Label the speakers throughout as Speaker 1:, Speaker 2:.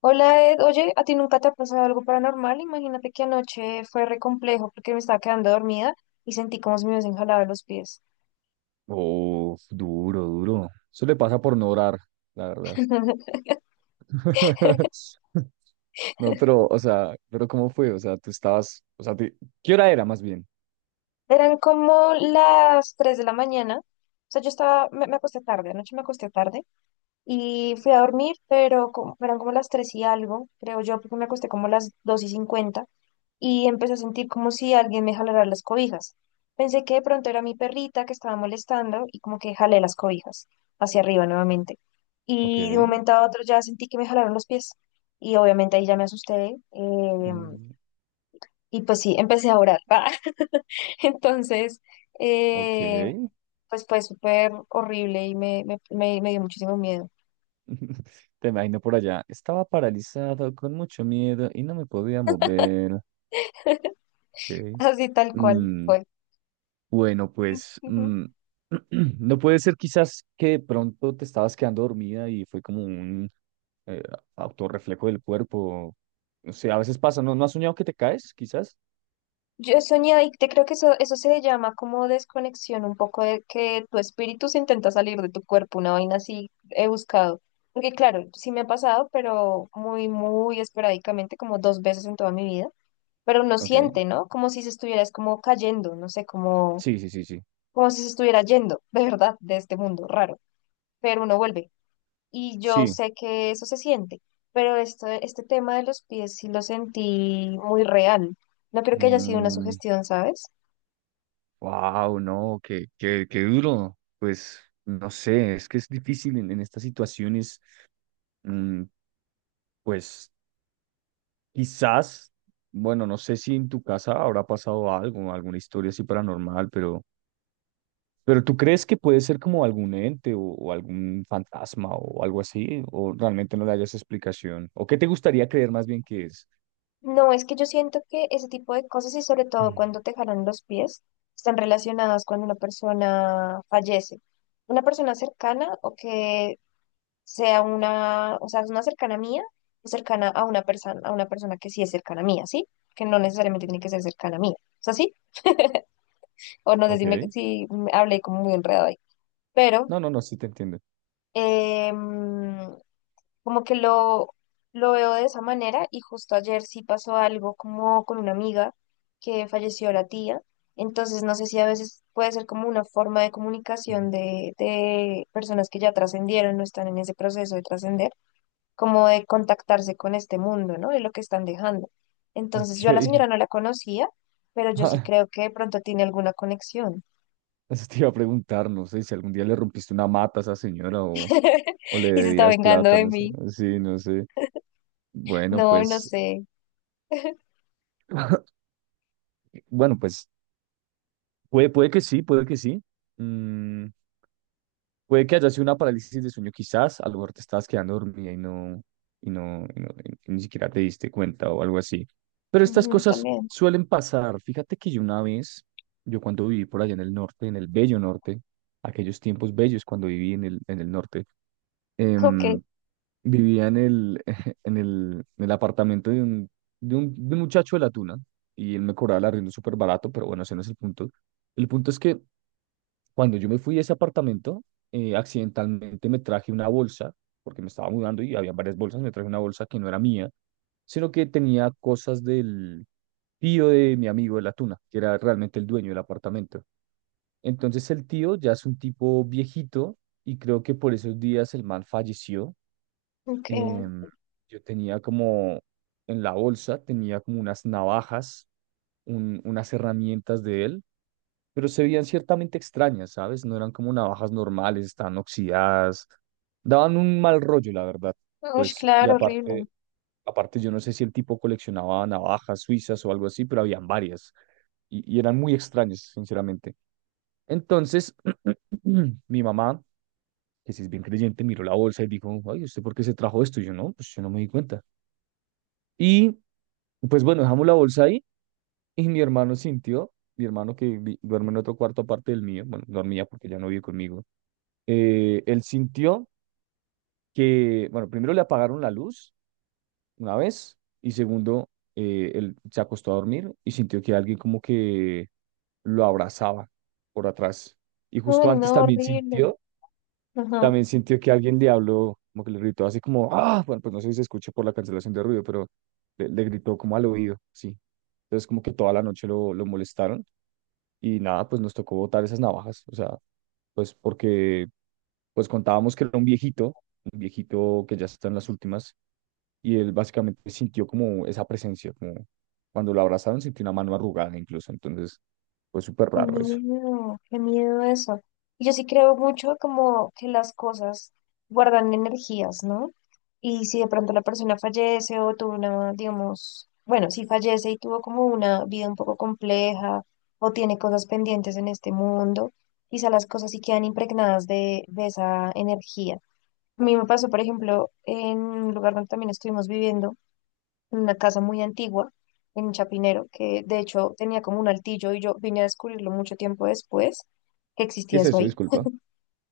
Speaker 1: Hola Ed, oye, ¿a ti nunca te ha pasado algo paranormal? Imagínate que anoche fue re complejo porque me estaba quedando dormida y sentí como si me hubiesen jalado los pies.
Speaker 2: Oh, duro, duro. Eso le pasa por no orar, la verdad. No, pero, o sea, pero ¿cómo fue? O sea, tú estabas, o sea, te- ¿qué hora era más bien?
Speaker 1: Eran como las 3 de la mañana, o sea, yo estaba, me acosté tarde, anoche me acosté tarde. Y fui a dormir, pero eran como las 3 y algo, creo yo, porque me acosté como las 2:50 y empecé a sentir como si alguien me jalara las cobijas. Pensé que de pronto era mi perrita que estaba molestando y como que jalé las cobijas hacia arriba nuevamente.
Speaker 2: Ok.
Speaker 1: Y de un momento a otro ya sentí que me jalaron los pies y obviamente ahí ya me asusté,
Speaker 2: Mm.
Speaker 1: y pues sí, empecé a orar. Entonces, eh,
Speaker 2: Ok.
Speaker 1: pues fue súper horrible y me dio muchísimo miedo.
Speaker 2: Te imagino por allá. Estaba paralizado con mucho miedo y no me podía mover. Ok.
Speaker 1: Así tal cual
Speaker 2: Mm,
Speaker 1: fue.
Speaker 2: bueno, pues,
Speaker 1: Ujú.
Speaker 2: no puede ser quizás que de pronto te estabas quedando dormida y fue como un eh, autorreflejo del cuerpo. O sea, a veces pasa, ¿no? ¿No has soñado que te caes, quizás?
Speaker 1: Yo soñé y te creo que eso se llama como desconexión, un poco de que tu espíritu se intenta salir de tu cuerpo, una vaina así he buscado. Porque claro, sí me ha pasado, pero muy esporádicamente, como 2 veces en toda mi vida. Pero uno
Speaker 2: Ok.
Speaker 1: siente, ¿no? Como si se estuvieras como cayendo, no sé, como,
Speaker 2: Sí, sí, sí, sí.
Speaker 1: como si se estuviera yendo, de verdad, de este mundo, raro. Pero uno vuelve. Y yo
Speaker 2: Sí.
Speaker 1: sé que eso se siente, pero este tema de los pies sí lo sentí muy real. No creo que haya sido una sugestión, ¿sabes?
Speaker 2: Wow, no, qué, qué, qué duro. Pues, no sé, es que es difícil en estas situaciones. mm, pues, quizás, bueno, no sé si en tu casa habrá pasado algo, alguna historia así paranormal, pero ¿tú crees que puede ser como algún ente o algún fantasma o algo así? ¿O realmente no le hayas explicación? ¿O qué te gustaría creer más bien que es?
Speaker 1: No, es que yo siento que ese tipo de cosas y sobre todo
Speaker 2: Mm.
Speaker 1: cuando te jalan los pies están relacionadas cuando una persona fallece. Una persona cercana o que sea una, o sea, es una cercana mía o cercana a una persona que sí es cercana mía, ¿sí? Que no necesariamente tiene que ser cercana mía. ¿Es así? O no sé si,
Speaker 2: Ok.
Speaker 1: si me hablé como muy enredado ahí. Pero
Speaker 2: No, no, no, sí te entiendo.
Speaker 1: em, como que lo veo de esa manera y justo ayer sí pasó algo como con una amiga que falleció la tía. Entonces no sé si a veces puede ser como una forma de
Speaker 2: Mm.
Speaker 1: comunicación de personas que ya trascendieron, no están en ese proceso de trascender, como de contactarse con este mundo, ¿no? De lo que están dejando. Entonces
Speaker 2: Ok.
Speaker 1: yo a la señora no la conocía, pero yo sí
Speaker 2: Ah,
Speaker 1: creo que de pronto tiene alguna conexión
Speaker 2: eso te iba a preguntar, no sé si algún día le rompiste una mata a esa señora o le
Speaker 1: y se está
Speaker 2: debías
Speaker 1: vengando
Speaker 2: plata,
Speaker 1: de
Speaker 2: no sé.
Speaker 1: mí.
Speaker 2: Sí, no sé. Bueno,
Speaker 1: No, no
Speaker 2: pues,
Speaker 1: sé.
Speaker 2: bueno, pues, puede, puede que sí, puede que sí. Mm. Puede que haya sido una parálisis de sueño, quizás, a lo mejor te estabas quedando dormida y no, y no- y ni siquiera te diste cuenta o algo así. Pero estas
Speaker 1: Ujú,
Speaker 2: cosas
Speaker 1: también.
Speaker 2: suelen pasar. Fíjate que yo una vez, yo cuando viví por allá en el norte, en el bello norte, aquellos tiempos bellos cuando viví en el norte,
Speaker 1: Ok,
Speaker 2: em, vivía en el, en el apartamento de un muchacho de la tuna y él me cobraba el arriendo súper barato, pero bueno, ese no es el punto. El punto es que cuando yo me fui de ese apartamento, accidentalmente me traje una bolsa, porque me estaba mudando y había varias bolsas, me traje una bolsa que no era mía, sino que tenía cosas del tío de mi amigo de la tuna, que era realmente el dueño del apartamento. Entonces el tío ya es un tipo viejito y creo que por esos días el man falleció.
Speaker 1: ok.
Speaker 2: Em, yo tenía como en la bolsa, tenía como unas navajas, unas herramientas de él, pero se veían ciertamente extrañas, ¿sabes? No eran como navajas normales, estaban oxidadas, daban un mal rollo, la verdad.
Speaker 1: Uy,
Speaker 2: Pues, y
Speaker 1: claro, horrible.
Speaker 2: aparte, aparte yo no sé si el tipo coleccionaba navajas suizas o algo así, pero habían varias y eran muy extrañas, sinceramente. Entonces, mi mamá, que sí es bien creyente, miró la bolsa y dijo, ay, ¿usted por qué se trajo esto? Y yo no, pues yo no me di cuenta. Y pues bueno, dejamos la bolsa ahí y mi hermano sintió, mi hermano que duerme en otro cuarto aparte del mío, bueno, dormía porque ya no vive conmigo. Él sintió que, bueno, primero le apagaron la luz una vez y segundo, él se acostó a dormir y sintió que alguien como que lo abrazaba por atrás. Y
Speaker 1: Uy,
Speaker 2: justo antes
Speaker 1: no, horrible. Ajá,
Speaker 2: también sintió que alguien le habló, como que le gritó así como, ah, bueno, pues no sé si se escucha por la cancelación de ruido, pero le gritó como al oído, sí. Entonces como que toda la noche lo molestaron y nada, pues nos tocó botar esas navajas, o sea, pues porque pues contábamos que era un viejito que ya está en las últimas, y él básicamente sintió como esa presencia, como cuando lo abrazaron sintió una mano arrugada incluso, entonces fue súper raro eso.
Speaker 1: qué miedo eso. Y yo sí creo mucho como que las cosas guardan energías, ¿no? Y si de pronto la persona fallece o tuvo una, digamos, bueno, si fallece y tuvo como una vida un poco compleja o tiene cosas pendientes en este mundo, quizá las cosas sí quedan impregnadas de esa energía. A mí me pasó, por ejemplo, en un lugar donde también estuvimos viviendo, en una casa muy antigua en Chapinero, que de hecho tenía como un altillo y yo vine a descubrirlo mucho tiempo después que
Speaker 2: ¿Qué
Speaker 1: existía
Speaker 2: es
Speaker 1: eso
Speaker 2: eso?
Speaker 1: ahí.
Speaker 2: Disculpa.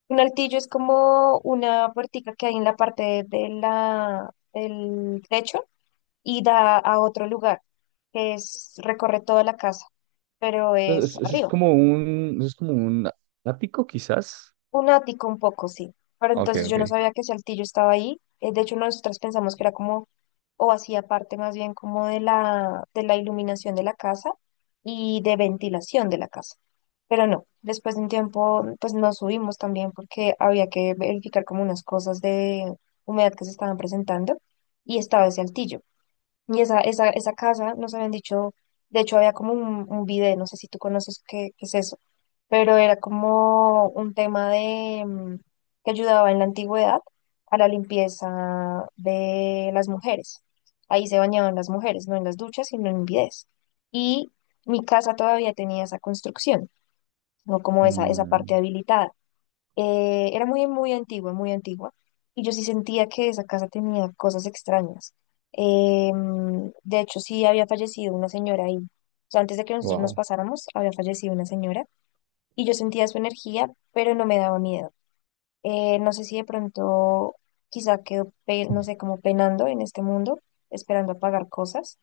Speaker 1: Un altillo es como una puertica que hay en la parte de del techo y da a otro lugar, que es, recorre toda la casa, pero
Speaker 2: Entonces,
Speaker 1: es
Speaker 2: eso es
Speaker 1: arriba.
Speaker 2: como un, eso es como un ático quizás.
Speaker 1: Un ático un poco, sí. Pero
Speaker 2: Ok,
Speaker 1: entonces yo no
Speaker 2: ok.
Speaker 1: sabía que Saltillo estaba ahí. De hecho, nosotros pensamos que era como, o hacía parte más bien como de de la iluminación de la casa y de ventilación de la casa. Pero no, después de un tiempo, pues nos subimos también porque había que verificar como unas cosas de humedad que se estaban presentando y estaba ese altillo. Y esa casa nos habían dicho, de hecho había como un video, no sé si tú conoces qué, qué es eso, pero era como un tema de que ayudaba en la antigüedad a la limpieza de las mujeres. Ahí se bañaban las mujeres, no en las duchas, sino en bidés. Y mi casa todavía tenía esa construcción, no como esa
Speaker 2: Mm.
Speaker 1: parte habilitada. Era muy antigua, muy antigua. Y yo sí sentía que esa casa tenía cosas extrañas. Em, de hecho, sí había fallecido una señora ahí. O sea, antes de que nosotros nos
Speaker 2: Wow.
Speaker 1: pasáramos, había fallecido una señora. Y yo sentía su energía, pero no me daba miedo. No sé si de pronto quizá quedó, no sé, como penando en este mundo, esperando a pagar cosas.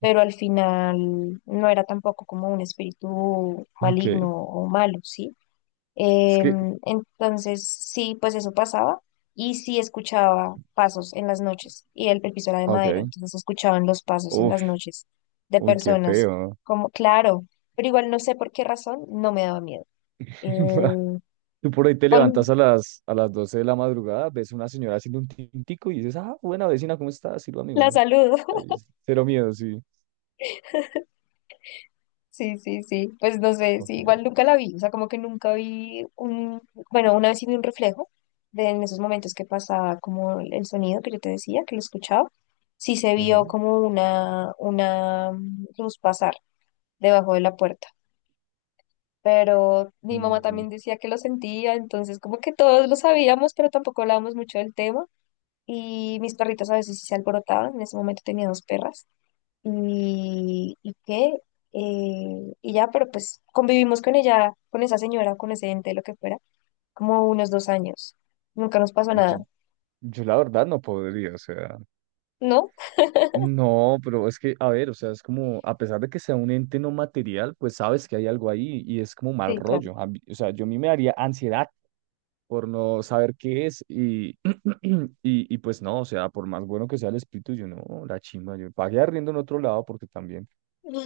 Speaker 1: Pero al final no era tampoco como un espíritu
Speaker 2: Ok.
Speaker 1: maligno o malo, ¿sí?
Speaker 2: Es que,
Speaker 1: Em, entonces, sí, pues eso pasaba y sí escuchaba pasos en las noches y el piso era de madera,
Speaker 2: ok.
Speaker 1: entonces escuchaban los pasos en las
Speaker 2: Uf,
Speaker 1: noches de
Speaker 2: uy, qué
Speaker 1: personas,
Speaker 2: feo.
Speaker 1: como, claro, pero igual no sé por qué razón no me daba miedo. Eh,
Speaker 2: Tú por ahí te
Speaker 1: o
Speaker 2: levantas a las 12 de la madrugada, ves una señora haciendo un tintico y dices, ah, buena vecina, ¿cómo estás? Sírvame
Speaker 1: la
Speaker 2: uno.
Speaker 1: salud.
Speaker 2: Ay, cero miedo, sí.
Speaker 1: Sí, sí, sí. Pues no sé,
Speaker 2: Ok.
Speaker 1: sí, igual nunca la vi. O sea, como que nunca vi un, bueno, una vez sí vi un reflejo de en esos momentos que pasaba como el sonido que yo te decía, que lo escuchaba. Sí se vio
Speaker 2: Ujú.
Speaker 1: como una luz pasar debajo de la puerta. Pero mi mamá
Speaker 2: Mm,
Speaker 1: también decía que lo sentía, entonces como que todos lo sabíamos, pero tampoco hablábamos mucho del tema. Y mis perritos a veces sí se alborotaban. En ese momento tenía dos perras y, y qué, y ya, pero pues convivimos con ella, con esa señora, con ese ente, lo que fuera, como unos 2 años. Nunca nos pasó
Speaker 2: uy, yo,
Speaker 1: nada,
Speaker 2: yo la verdad no podría, o sea,
Speaker 1: ¿no?
Speaker 2: no, pero es que, a ver, o sea, es como, a pesar de que sea un ente no material, pues sabes que hay algo ahí y es como mal
Speaker 1: Sí, claro.
Speaker 2: rollo. A mí- o sea, yo a mí me daría ansiedad por no saber qué es y, y pues no, o sea, por más bueno que sea el espíritu, yo no, la chimba, yo pagué arriendo en otro lado porque también.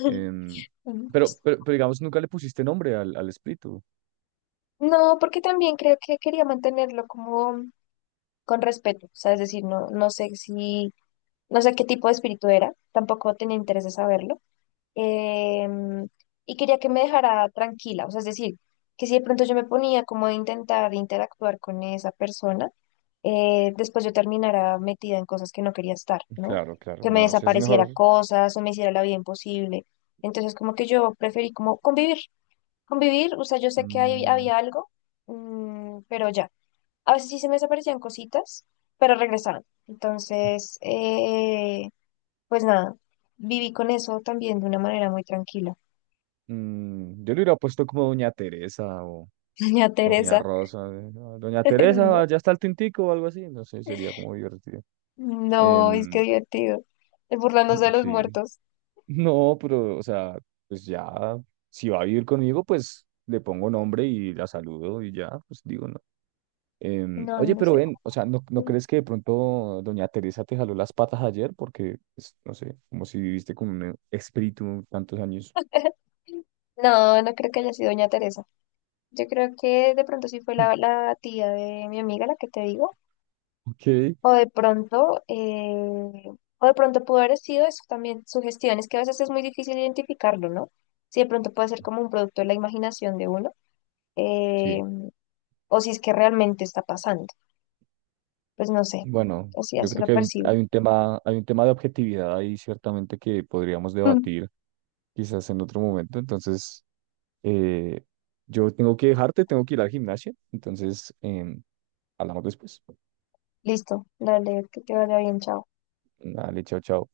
Speaker 2: em, pero, pero digamos, nunca le pusiste nombre al, al espíritu.
Speaker 1: No, porque también creo que quería mantenerlo como con respeto, o sea, es decir, no, no sé si, no sé qué tipo de espíritu era, tampoco tenía interés de saberlo, em, y quería que me dejara tranquila, o sea, es decir, que si de pronto yo me ponía como a intentar interactuar con esa persona, después yo terminara metida en cosas que no quería estar, ¿no?
Speaker 2: Claro, claro,
Speaker 1: Que me
Speaker 2: no, si es
Speaker 1: desapareciera
Speaker 2: mejor.
Speaker 1: cosas o me hiciera la vida imposible. Entonces, como que yo preferí como convivir, convivir, o sea, yo sé que
Speaker 2: Mm.
Speaker 1: había algo, mm, pero ya. A veces sí se me desaparecían cositas, pero regresaban. Entonces, pues nada, viví con eso también de una manera muy tranquila.
Speaker 2: Mm, yo le hubiera puesto como Doña Teresa
Speaker 1: Doña
Speaker 2: o Doña
Speaker 1: Teresa.
Speaker 2: Rosa. No, Doña
Speaker 1: No,
Speaker 2: Teresa, ya está el tintico o algo así. No sé, sería como divertido.
Speaker 1: no, es que
Speaker 2: Em,
Speaker 1: divertido. El burlándose de los
Speaker 2: sí.
Speaker 1: muertos.
Speaker 2: No, pero, o sea, pues ya, si va a vivir conmigo, pues le pongo nombre y la saludo y ya, pues digo, no.
Speaker 1: No,
Speaker 2: Oye,
Speaker 1: no
Speaker 2: pero
Speaker 1: sé.
Speaker 2: ven, o sea, ¿no, no crees que de pronto Doña Teresa te jaló las patas ayer? Porque, pues, no sé, como si viviste con un espíritu tantos años.
Speaker 1: No, no creo que haya sido Doña Teresa. Yo creo que de pronto sí fue la tía de mi amiga la que te digo.
Speaker 2: Ok,
Speaker 1: O de pronto, eh, o de pronto pudo haber sido eso también, sugestiones, que a veces es muy difícil identificarlo, ¿no? Si de pronto puede ser como un producto de la imaginación de uno, eh,
Speaker 2: sí.
Speaker 1: o si es que realmente está pasando. Pues no sé,
Speaker 2: Bueno,
Speaker 1: así,
Speaker 2: yo
Speaker 1: así
Speaker 2: creo
Speaker 1: lo
Speaker 2: que
Speaker 1: percibo.
Speaker 2: hay un tema de objetividad ahí ciertamente que podríamos debatir quizás en otro momento. Entonces, eh, yo tengo que dejarte, tengo que ir al gimnasio. Entonces, hablamos después.
Speaker 1: Listo, dale, que te vaya bien, chao.
Speaker 2: Dale, chao, chao.